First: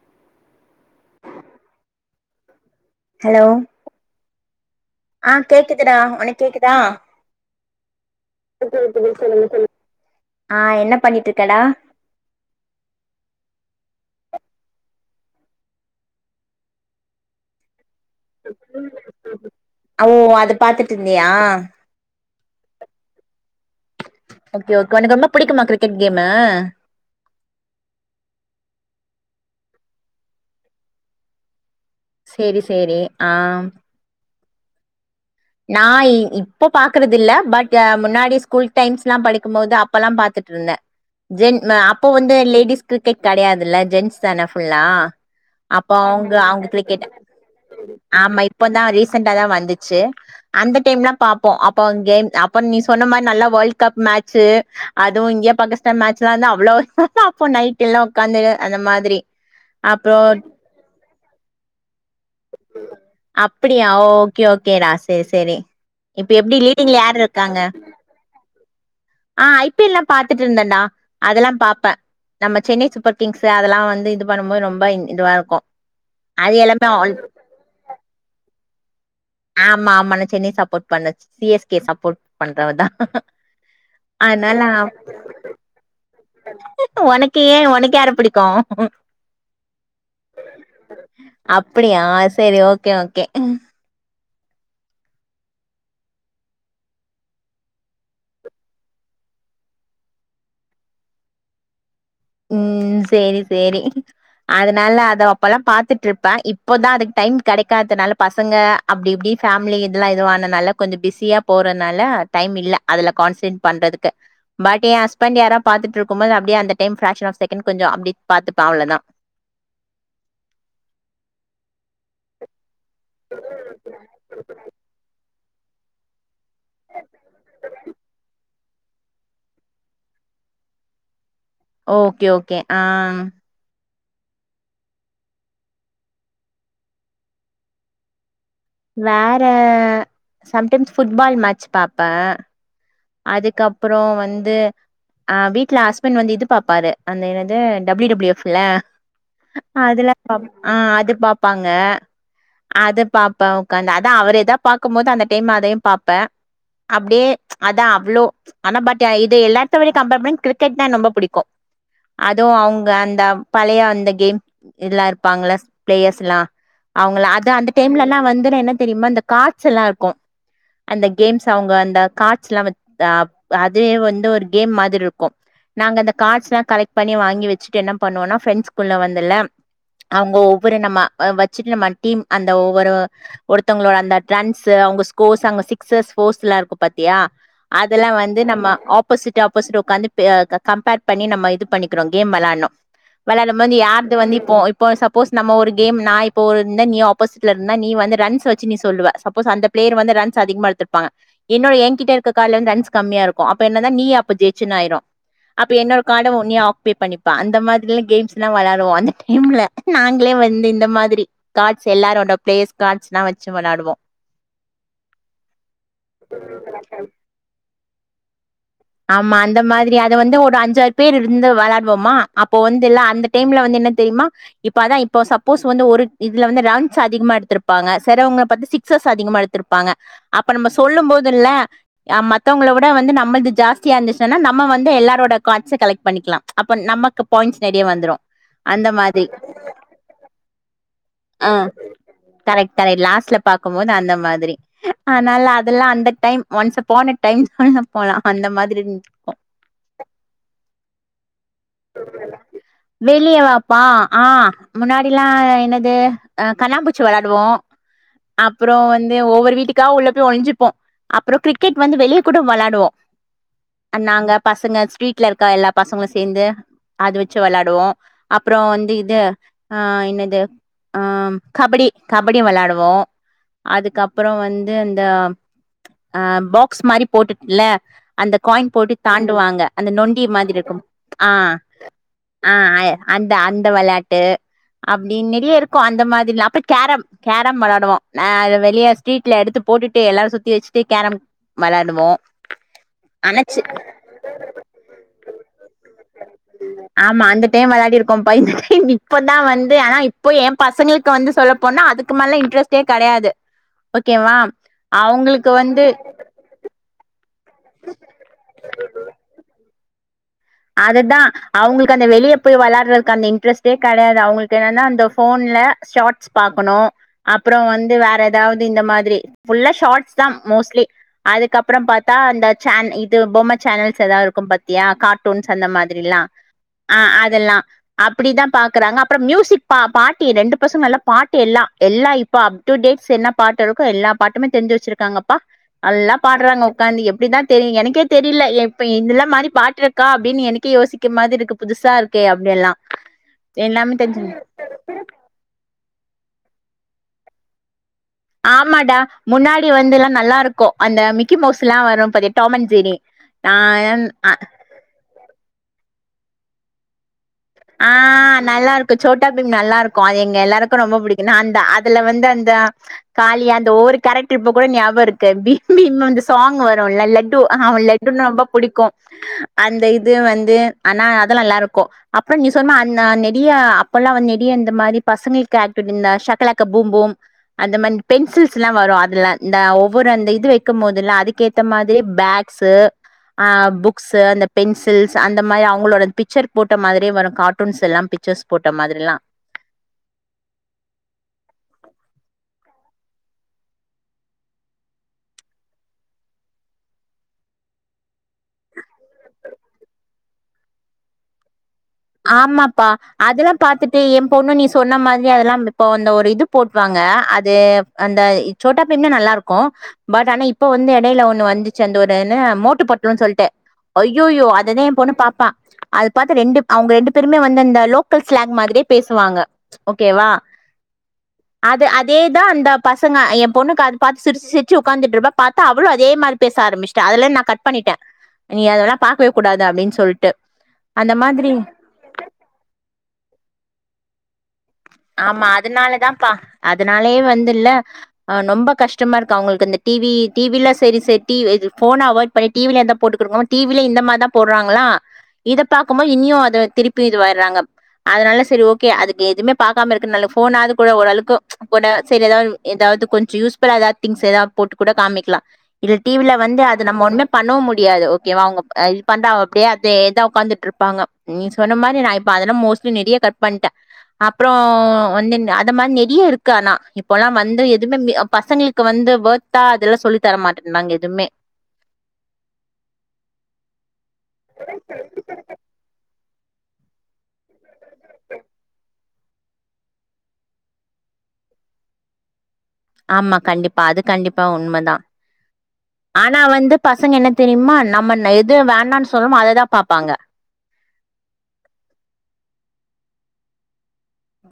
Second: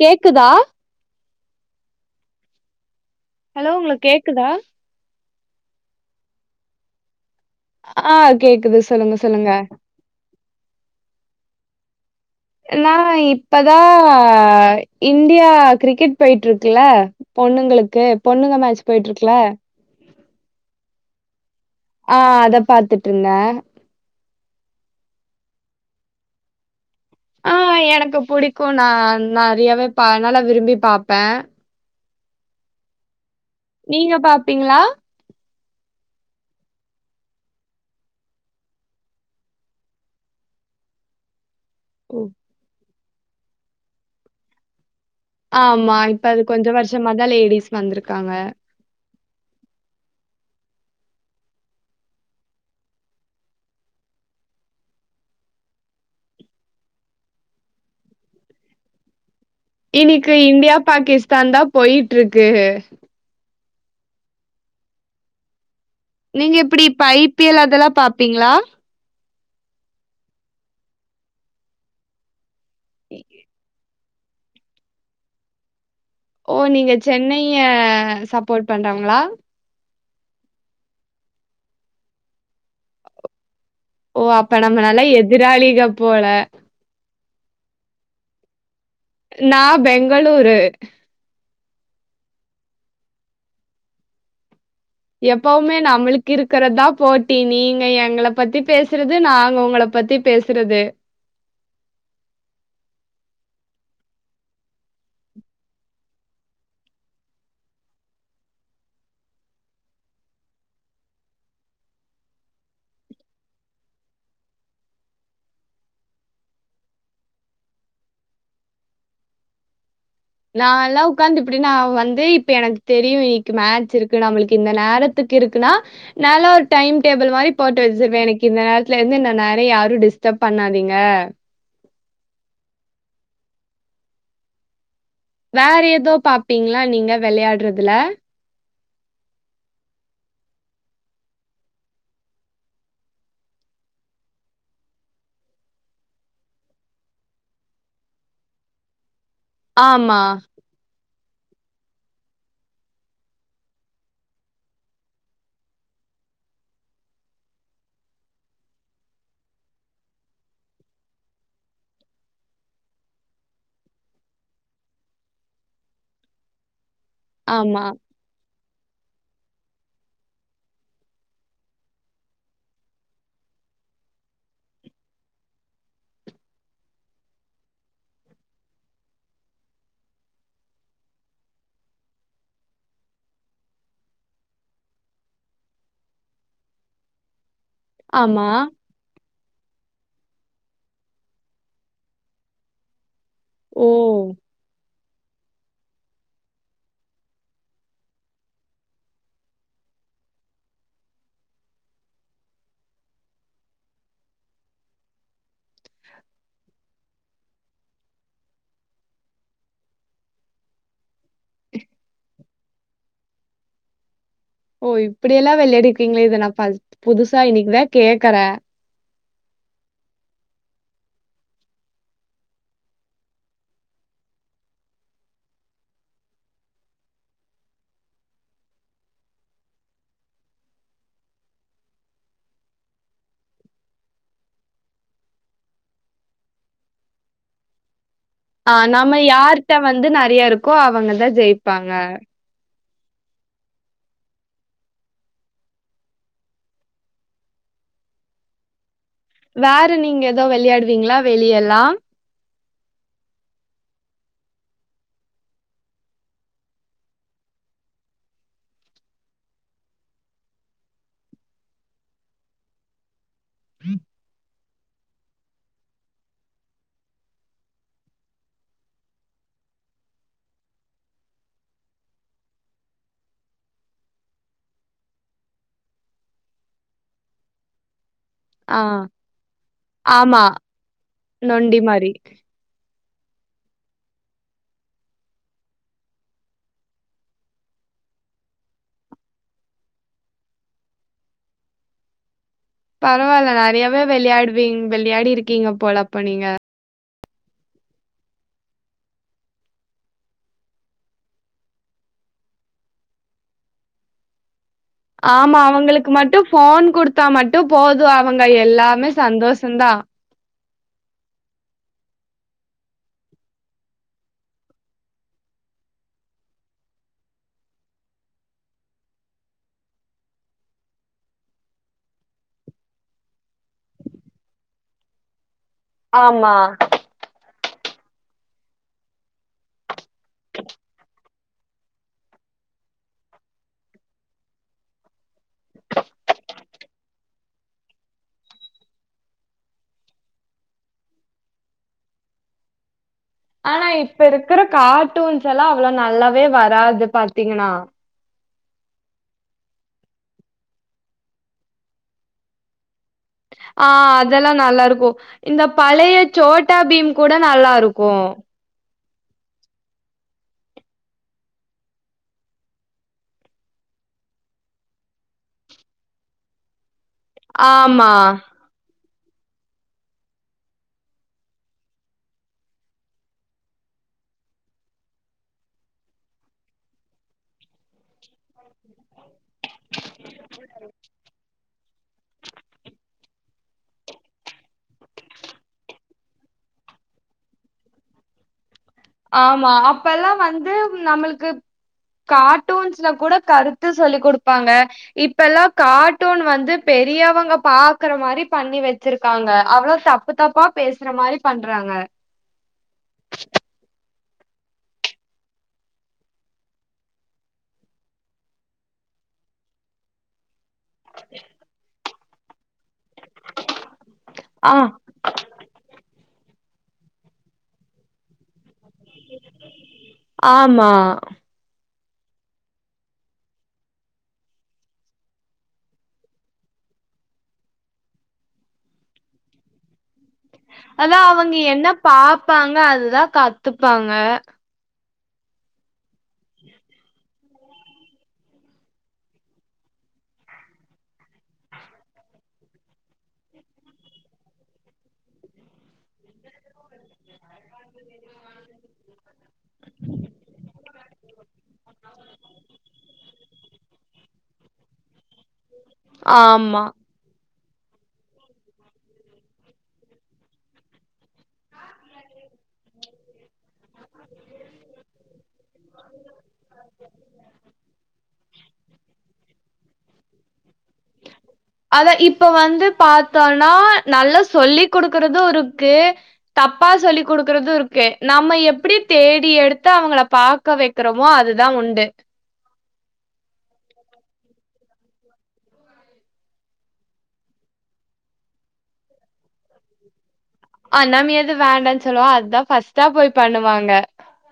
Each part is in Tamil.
கேக்குதா ஹலோ உங்ளுக் கேக்குதா ஆ கேக்குதுடா உனக் கேக்குதா ஆ கேக்குது சொலுங்க சொலுங்க ஆ என்ன பண்ணிட்டு இருக்கடா நா இப்பதா இந்தியா கிரிக்கெட் போயிட்டு இருக்குல பொண்ணுங்களுக்கு பொண்ணுங்க மேட்சு போயிட்டு இருக்கல ஓ அது பாத்துட்டு இருந்தியா ஆ அத பாத்துட்டு இருந்தே ஓகே ஓக உனக் ரொம்ப புடிக்குமா கிரிக்கெட் கேமு ஆ எனக்கு புடிக்கு நா நறயாவே ப நல்லா விரும்பி பாப்பே சேரி சேரி ஆ நீங்க பாப்பீங்களா நா இ இப்ப பாக்குறதுல்ல பட் முன்னாடி ஸ்கூல் டைம்ஸ்லா படிக்கும் போது அப்பலாம் பாத்துட்டுருந்தே ஜென் அப்போ ஓ. வந்து லேடிஸ் கிரிக்கெட் கடையாதுல்ல ஜென்ஸ் தான ஃபுல்லா அப்போ ஆமா இப்ப அவுங்க அது கொஞ்ச அவுங்கட்ட கேட்டே வருஷமாதா லேடிஸ் வந்திருக்காங்க ஆமா இப்பதா ரீசண்ட்டா தா வந்துச்சு அந்த டைம் எல்லாம் பாப்போம் அப்பங்கேம் அப்ப நீ சொன்ன மாதிரி நல்லா வேர்ல்ட் கப் மேட்சு அதுவு இந்தியா பாகிஸ்தான் மேட்ச்ல்லா இருந்தா அவ்வளோ அப்போ நைட் எல்லா உட்காந்துரு அந்த மாதிரி அப்றோ இன்னிக்கு இந்தியா பாகிஸ்தான் தா போயிட்டு இருக்கு அப்படியா ஓகே ஓகேடா சேரி சேரி இப்ப நீங்க எப்டி லீடிங்ல இப்ப யாரு ஐ பி இருக்காங்க எல் அதெல்லா பாப்பீங்களா ஆ ஐ பி எல் லா பாத்துட்டுருந்தேன்டா அதெல்லா பாப்பே நம்ம சென்னை சூப்பர் கிங்ஸ்சு அதெல்லா வந்து இது பண்ணும்போது ரொம்ப இதுவா இருக்கும் ஓ அது எல்லாமே நீங்க ஆல் சென்னைய சப்போர்ட் பண்றவங்களா ஆமா ஆமா நா சென்னை சப்போர்ட் பண்ண சி எஸ் கே சப்போர்ட் பண்றவதா ஓ அப்ப அதனால நம்ம நல்லா எதிராளிக போல உனக்கு ஏன் உனக்கு யார புடிக்கும் நா பெங்களூரு அப்டியா செரி ஓகே ஓகே எப்பவுமே நம்ளுக்கு இருக்கிறதா போட்டி நீங்க எங்கள பத்தி பேசுறது நாங்க உங்கள பத்தி பேசு சுறது ம் சேரி சேரி அதனால அத அப்பல்லா பாத்துட்டு இருப்பே இப்போதா அதுக்கு டைம் கிடைக்காதுனால பசங்க அப்டி இப்டி ஃபேமிலி இதெல்லா இதுவானதுனால கொஞ்சோ பிஸியா போறதுனால டைம் இல்ல அதுல கான்சன்ட்ரேட் பண்றதுக்கு பட் ஏ ஹஸ்பண்ட் யார பாத்துட்ருக்கும்போது அப்டியே அந்த டைம் ஃப்ரக்க்ஷன் ஆஃப் செகண்டு அப்டி பாத்துப்ப அவ்ளதா நால்லாம் உட்காந்து இப்டி நா வந்து இப்ப எனக்கு தெரியும் இன்னைக்கு மேட்ச் இருக்கு நம்மளுக்கு இந்த நேரத்து த்துக்கு இருக்குனா நால்லா ஒரு டைம் டேபிள் மாரி போட்டு வச்சிருவே எனக்கு இந்த நேரத்துல இருந்து இந்த நேரோ யாரு டிஸ்டப் பண்ணாதீங்க ஓகே ஓகே ஆ ம் வேற ஏதோ பாப்பீங்ளா நீங்க வெளையாடுறதுல வேற சம்டைம்ஸ் ஃபுட்பால் மேட்ச் பாப்பேன் அதுக்கப்பறோ வந்து ஆ வீட்ல அஸ்பண்ட் வந்து இது பாப்பாரு அந்த என்னது டபிள்யூ டபிள்யூ எஃப் அ அதுலா ஆமா, பாப் ஆ அது பாப்பாங்க அத பாப்பன் உக்காந்து அதான் அவர் எதாவது பார்க்கும் போது அந்த டைம் அதையு பார்ப்பன் அப்டே அதான் அவ்ளோ ஆனா பட் இது எல்லாத்தவிட கம்பேர் பண்ணா கிரிக்கெட் தான் எனக்கு ரொம்ப புடிக்கும். அதுவும் அவுங்க அந்த பழய அந்த கேம் எல்லாம் இருப்பாங்கள பிளேயர்ஸ்ல்லாம் அவங்கள அது அந்த ஆமா, டைம்லல்லாம் வந்து என்ன தெரியுமா கார்ட்ஸ் எல்லா இருக்கு அந்த கேம்ஸ் அவுங்க அந்த காட் ட்ஸ்லா வச் அதே வந்து ஒரு கேம் மாதிரி இருக்கோ நாங்க அந்த கார்ட்ஸ்லா கலெக்ட் பண்ணி வாங்கி வச்சுட்டு என்ன பண்ணுவோம்னா ஃப்ரெண்ட்ஸ்குல்ல வந்துல அவுங்க ஒவ்வொரு நம்ம அ வச்சிட்டு நம்ம டீம் அந்த ஒவ்வொரு ஒருத்தங்களோட அந்த ட்டரன்ஸ் அவுங்க ஸ்கோர்ஸ் அங்க சிக்ஸஸ் போர்ஸ்லா இருக்கு பாத்தியா அதெல்லாம் வந்து ஆமா. நம்ம ஆப் போசிட் ஆப்போசிட் உக்காந்து கம்பேர் பண்ணி நம்ம இது பண்ணிக்கிறோம் கேம் விளாடணும் வெளாடும் போது வந்து ஓ! யாருது வந்து இப்போ இப்போ சப்போஸ் நம்ம ஒரு கேம் நான் இப்போ இருந்த நீ ஆப்போசிட்ல இருந்தா நீ வந்து ரன்ஸ் வச்சு நீ சொல்லுவ சப்போஸ் அந்த பிளேயர் வந்து ரன்ஸ் அதிகமா எடுத்ருப்பாங்க என்னோட ஏங்கிட்ட க்கு காலந்த் ரன்ஸ் கம்மியாருக்கு அப்ப என்னதா நீ அப்ப ஜெயிச்சன் ஆயிரூ அப்ப என்னோட கார்டை நீ ஆக்குபை பண்ணிப்பா அந்த மாதிரிலாம் கேம்ஸ் எல்லாம் விளாடுவோம் அந்த டைம்ல நாங்களே வந்து இந்த மாதிரி கார்ட்ஸ் எல்லாரோட பிளேஸ் கார்ட்ஸ்ல்லாம் வச்சு வெளாடுவோம் ஓ இப்டியெல்லாம் வெளையாடிரு க்கீங்களா இதை ஃபஸ் நான் புதுசா இன்னக்குதான் கேக்கற ஆமா அந்த மாதிரி அதை வந்து ஒரு அஞ்சாறு பேர் இருந்து விளையாடுவோமா அப்போ வந்து இல்ல அந்த டைம்ல வந்து என்ன தெரியுமா இப்ப அதா இப்போ சப்போஸ் வந்து ஒரு இதுல வந்து ரான்ஸ் அதிகமா எடுத்துருப்பாங்க செலவங்க பத்து சிக்ஸ்ஸஸ் அதிகமா எடுத் திருப்பாங்க அப்ப நம்ம சொல்லும் போதுல்ல ய மத்தவ்ங்கள விட வந்து நம்மள்து ஜாஸ் தியா இருந்துச்சுன்னா நம்ம வந்து எல்லாரோட கார்ட்ச கலெக்ட் பண்ணிக்கலாம் அப்ப நமக்கு பாயிண்ட் நறைய வந்துரும் ஆ நம்ம யார்ட்ட வந்து நறையாருக்கோ அவங்கதா ஆ ஜெயிப்பாங்க கரெக்ட் கரெக்ட் லாஸ்ட்ல பாக்கும்போது அந்த மாதிரி அதனால அதெல்லா அந்த டைம் ஒன்ஸ் அப்பான அ டைம் போலா அந்த மாதிரி இருந்துருக்கோ வேற நீங்க எதோ வெளையாடுவீங்ளா வெளியெல்லா வெளியே வாப்பா ஆ முன்னாடில்லாம் என்னது கண்ணாம்பூச்சி வேலாடுவோம் அப்பறோ வந்து ஒவ்வொரு வீட்டுக்கா உள்ள போய் ஒழிஞ்சுப்போ அப்றோ கிரிக்கெட் வந்து வெளியக்கூட வெளாடுவோ நாங்க பசங்க ஸ்ட்ரீட்ல இருக்கா எல்லா பசங்களும் சேர்ந்து அது வச்சு வேலாடுவோம் அப்புறம் வந்து இது ஆ இன்னது ஆம் கபடி கபடி வெளாடுவோ அதுக்கப்புறோ வந்து அந்த ஆ பாக்ஸ் மாரி போட்டுட்டுல்ல அந்த காயின் ஆ, போட்டு தாண்டுவாங்க அந்த நொண்டி மாதிரி இருக்கும் ஆ டீம்மாறி ஆ அய் அந்த அந்த வெளாட்டு அப்டின் நெறையா இருக்கு அந்த மாதிரிலா அப்ப கேரம் கேரம் வெளாடுவோ நா அத வெளியே ஸ்ட்ரீட்ல எடுத்து போட்டுட்டு எல்லாரு சுத்தி வச்சிட்டு கேரம் வெளாடுவோ பரவால்ல அனச்சு நெறையாவே வெளையாடுவிங் வெளையாடி இருக்கிங்க போல அப்ப நீங்க ஆமா அந்த டைம் விளையாடி இருக்கோம் பை இன் இப்பதா வந்து ஆனா இப்போ என் பசங்களுக்கு வந்து சொல்லப்போனா அது க்கு மேல இன்ட்ரெஸ்ட்டே கெடையாது ஓகேவா அவங்களுக்கு ஆமா வந்து அவங்களுக்கு மட்டு ஃபோன் குடுத்தா மட்டும் போது அவங்க எல்லாமே சந்தோஷம்தா அது தா அவுங்களுக்கு அந்த வெளிய போய் வெளாட்றதுக்கு அந்த இன்ட்ரெஸ்டே கெடையாது அவங்களுக்கு என்னனா அந்த ஃபோன்ல ஷார்ட்ஸ் பாக்கனு அப்புறோ வந்து வேற ஏதாவது இந்த மாதிரி ஃபுல்லா ஷார்ட்ஸ் தா மோஸ்ட்லி அதுக்கப்றோ பாத்தா அந்த சேன் இது பொம்ம சேனல்ஸ் எதாது இருக்கும் பாத்தியா காட் டூன்ஸ் அந்த மாதிரிலா ஆமா. ஆ அதெல்லா அப்டிதா பாக்குறாங்க அப்றோ மியூசிக் பா பாட்டி ரெண்டு பசங்க நல்லா பாட்டு எல்லா எல்லாய் இப்ப அப் டு டேட்ஸ் என்ன பாட்டு இருக்கோ எல்லா பாட்டுமே தெரிஞ்சி வச்சிருக்காங்கப்பா நல்லா பாடுறாங்க உக்காந்து எப்டிதா தெரியு எனக்கே தெரில எப்ப இல்லா மாறி பாட்டு கா அப்டின்னு எனக்கே யோசிக்க மாதிருக்கு புதுசா இருக்கே அப்டியெல்லா ஆனா இப்ப இருக்கிற கார்ட்டூன்ஸ் எல்லா அவ்ளோ நல்லாவே வராது பாத்தீங்கன்னா ஆமாடா முன்னாடி வந்துல்லா நல்லா இருக்கு அந்த மிக்கி மவுஸுல்லா வரு பாத்யா டாம் அண்ட் ஜெர்ரீ ஆ அதெல்லா நல்லா இருக்கு இந்த பழைய சோட்டா பீம் கூட நல்லா இருக்கும் கு சோட்டா பீம் நல்லா இருக்கு அது எங்க எல்லாருக்கு ரொம்ப பிடிக்கு நாந்த அதுல வந்து அந்த காலியா அந்த ஒவ்வொரு கேரக்ட்ரு இப்ப கூட ஞாபகருக்கு பீம் பீம் அந்த சாங் வருல்ல லட்டு ஹ அவன் ஆமா லட்டுன்னா ரொம்ப புடிக்கும் அந்த இது வந்து ஆனா அது நல்லா இருக்கு அப்றோ நீ சொன்னமா அந் நெடியா அப்பல்லா வந் நெடியா இந்த மாரி பசங்களுக்கு ஆக்டிவிட் இந்த ஷக்கலக்க பூம்பூம் அந்த மந்த் பென்சில்ஸ்லா வரூ அதுல இந்த ஒவ்வொரு அந்த இது வைக்கும் போதுல்லா அதுக்கேத் இந்த மாதிரி பேட்ஸூ ஆ புக்ஸு அந்த பென்சில்ஸ் அந்த மாதிரி அவங்களோட பிக்சர் போட் போட்ட மாதிரி வரும் கார்ட்டூன்ஸ் எல்லா பிக்சர்ஸ் போட்ட மாதிரில்லா ஆமா அப்பெல்லா வந்து நம்மளுக்கு கார்ட்டூன்ஸ்ல கூட கருத்து சொல்லி குடுப்பாங்க இப்ப எல்லா கார்ட்டூன் வந்து பெரியவங்க பாக்குற மாதிரி பண்ணி வச்சிருக்காங்க அவ்ளோ தா தப்பு தப்பா பேசுற மாதிரி பண்றாங்க ஆமாப்பா அதுல்லா பாத்துட்டு ஏ பொண்ணு நீ சொன்ன மாதிரி அதெல்லாம் இப்ப அந்த ஒரு இது போட்டுவாங்க அது அந்த சோட்டா பீம்ன்னா நல்லா இருக்கு பட் ஆனா இப்ப வந்து எடையில ஒண்ணு வந்துச்சு அந்த ஒரு என்ன மோட்டு பட்லூன் சொல்லிட்டு ஐயோயோ ஆ அததா ஏ பொண்ணு பாப்பா அத பாத்து ரெண்டு அவுங்க ரெண்டு பேருமே வந்தந்த லோக்கல் ஸ்லாங் மாதிரி பேசுவாங்க ஓகேவா ஆமா அது அதேதா அந்த பசங்க ஏ பொண்ணுக்கு அத பாத்து சிரிச்சி சிரிச்சி உட்காந்துட்ருப்பா பாத்தா அவளு அதே மாரி பேச ஆரம்பிச்சிட்டா அதுல இ நா கட் பண்ணிட்டே நீ அதெல்லா பாக்கவே கூடாது அப்டின்னு சொல்லிட்டு அதா அவுங்க என்ன பாப்பாங்க அதுதா கத்துப்பாங்க ஆமா அதுனாலதா பா அதுனாலேயே வந்துல ஆ நொம்ப கஷ்டமா இருக்கு அவுங்களுக்கு அந்த டிவி டிவி ல்லா சரி ச டி இது ஃபோன அவாய்ட் பழைய டிவில எத போட்டுக் குடுக்கணு டிவில இந்த மாரி தா போடுறாங்களா இத பாக்கும்போது இனியு அதை திருப்பி இதுவாயிறாங்க அதனால சரி ஓகே அதுக்கு எதுமே பாக்காம இருக்கனால ஃபோனாது கூட ஓரளக்கு போட சேரி எதால்ம் எதாவது கொஞ்சொ யூஸ்ஃபுல்லா எதாவது திங்ஸ் எதாது போட்டு கூட காமிக்கலா ல் டிவில வந்து அது ஆமா நம் ம ஒண்ணுமே பண்ணவு முடியாது ஓகே வா அவுங்க இ பண்றா அப்டியே அதேதா ஒக்காந்துட்டு இருப்பாங்க நீ சொன்ன மாரி நா இப்ப அதலா மோஸ்ட்லி நெறய கட் பண்ட்ட அப்றோ வந்துன்னு அந்த மார் நெறிய இருக்கு ஆனா இப்போலா வந்து எதுமே மி அப் பசங்ளுக்கு வந்து வொர்த்தா அதெல்லா சொல்லி தர மாட்டன்றாங்க எதுமே அத இப்ப வந்து பாத்தோன்னா நல்லா சொல்லி் குடுக்கறது இருக்கு தப்பா சொல்லி் குடுக்கறது இருக்கு நம்ம எப்பிடி தேடி எடுத்து அவங்கள பாக் க வெக்கறமோ அதுதா உண்டு ஆமா கண்டிப்பா அது கண்டிப்பா உண்ம தா ஆனா வந்து பசங்க என்ன தெரிய்மா நம்மென்ன எது வேணான் சொல்றமோ அத தா பாப்பாங்க ஆ நம் எது வேண்டான் சொல்லுவோ அதா ஃபஸ்ட்டா போய் பண்ணுவாங்க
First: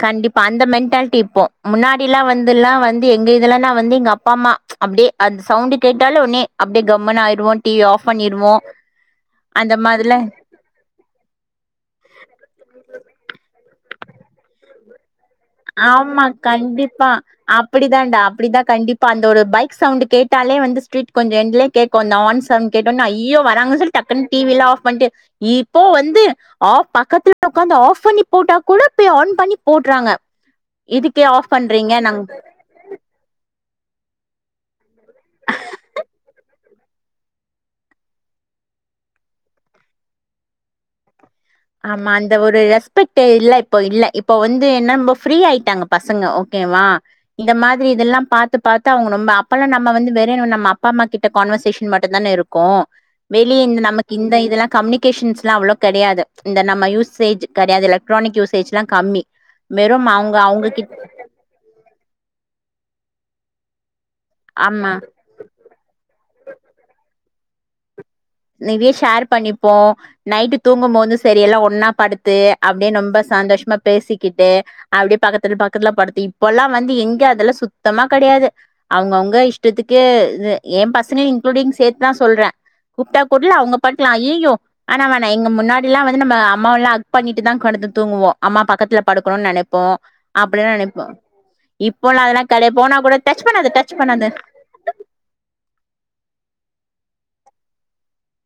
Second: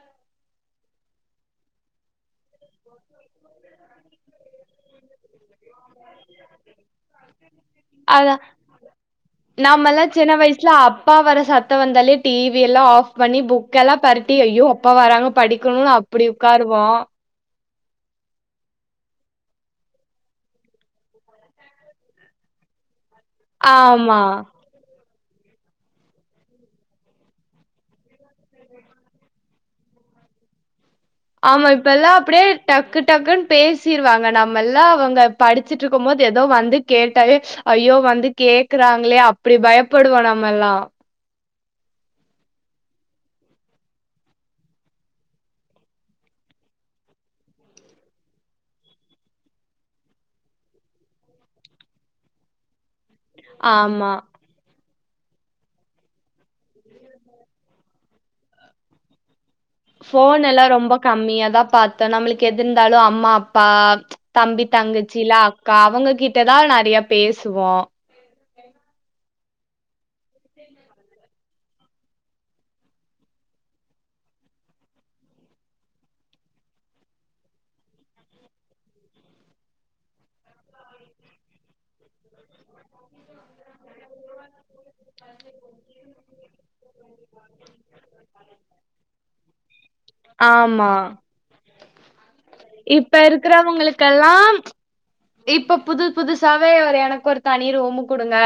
கண்டிப்பா அந்த மென்ட்டால்ட்டி இப்போ முன்னாடில்லா வந்துல்லா வந்து எங்க இதுல நா வந்து எங்க அப்பா அம்மா அப்டே அந்த சவுண்டு் கேட்டாலே உட்னே அப்டே கம்முனு ஆய்டுவோ டி வி ஆஃப் அதான் பண்ணீடுவோ அந்த மாதிரிலா ட்ல அப்பா வர சத்தோ வந்தாலே டி வி எல்லா ஆஃப் பண்ணி புக் எல்லா பெரட்டி ஐயோ அப்பா வராங்க படிக்கணுன் அப்பிடி உக்காருவோ அப்பிடிதான்டா அப்பிடிதா கண்டிப்பா அந்த ஒரு பைக் சவுண்டு கேட்டாலே வந்து ஸ்ட்ரீட் கொஞ்ச எண்ட்லே கேக்கு அந்த ஆன் சவுண்டு கேட்டோன்னே ஐயோ வராங்கன் சொல்லி டக்குன் ஆமா. டி வி எல்லா ஆஃப் பண்ட்டு இப்போ வந்து ஆஃப் பக்கத்துல உக்காந்து ஆஃப் பண்ணி போட்டா கூட போய் ஆன் பண்ணி போட்றாங்க இதுக்கே ஆஃப் ஆமா பண்றீங்க இப்பெல்லா நாங்க அப்டியே டக்கு டக்குன் பேசிருவாங்க நம்மெல்லா அவங்க படிச்சிட்ருக்கும் போது எதோ வந்து கேட்டாவே ஐயோ வந்து கேக்கறாங்ளே அப்பிடி பயப்படுவோ நம்மெல்லா ஆமா அந்த ஒரு ரெஸ்பெக்ட்டு இல்ல இப்போ இல்ல இப்போ வந்து எ நொம்ப ஃப்ரீ ஆய்ட்டாங்க பசங்க ஓகேவா இந்த மாதிரி இதெல்லா பாத்து பாத்து அவுங்க நொம்ப அப்பெல்லா நம்ம வந்து வேறேனு நம்ம அப்பா அம்மா கிட்ட கான்வர்சேஷன் மட்டுந்தான இருக் கு வெளிய இந்த ஆமா நமக் இந்த இதெல்லா கம்னிகேஷன்ஸ்லா அவ்ளோ கெடையாது இந்த நம்ம யூசேஜ் கெடையாது எலக்ட்ரானிக் யூசேஜ்லா கம்மி வெறும் அவங்க ஃபோன் எல்லா அவங்க ரொம்ப கிட் கம்மியாதா பாத் தோ நம்மளுக் எது இர்ந்தாலு அம்மா, அப்பா, தம்பி ஆமா தங்கச்சிலா அக் கா அவங்க கிட்ட தா நெறைய பேசுவோ நெற்ய ஷேர் பண்ணிப்போ நைட்டு தூங்கம்மோது செரி எல்லா ஒன்னா படுத்து அப்டே நொம்ப சந்தோஷ்மா பேசிக்கிட்டு அப்டியே பக்கத்துல் பக்கத்துல படுத்து இப்பெல்லா வந்து எங்க அதெல்லா சுத்தமா கெடயாது அவுங்கவுங்க இஷ்டத்துக்கு து ஏ பசங்க இன்க்ளூடிங் சேத் தா சொல்றே கூப்ட்டா கூட்லா அவுங்க பாட்லா அய்யய்யோ வேணா வேணா எங்க முன்னாடில்லா வந்து அம்மாவெல்லா அக் பண்ணிட்டு தா கடந்து தூங்குவா அம்மா பக்கத்துல படுக்கணுன் நெனைப்போ அப்டிலா ஆமா நெனைப்போ இப்போல்லா அதல்லா கெடயா போனா இப்ப கூட டச் பண்ணாத டச் பண்ணாத இருக்கிறவங்களுக்கெல்லா இப்ப புது புதுசாவே ஒரு எனக்கொரு தனி ரூமு குடுங்க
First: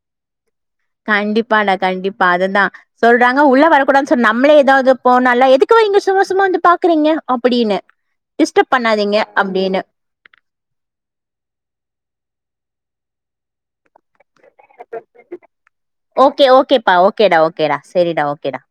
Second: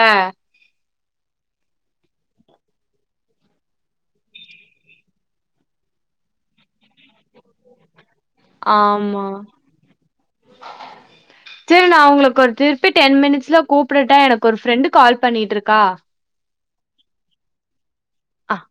கண்டிப்பாடா கண்டிப்பா அதுதா சொல்றாங்க உள்ள வரக்குடாதுன் சொன்னா நம்மளே எதாவ்து போனாலோ எதுக்கும்மா நீங்க சும்மா சும்மா வந்து பாக்கறீங்க அப்படீனு ஆமா சேரி நா உங்களுக்கு திருப்பி டென் மினிட்ஸ்ல கூப்டட்டா எனக் கொரு ஃப்ரெண்டு் கால் பண்ணீட்ருக்கா ஓகே ஓகேப்பா ஓகேடா ஓகேடா செரிடா ஓகேடா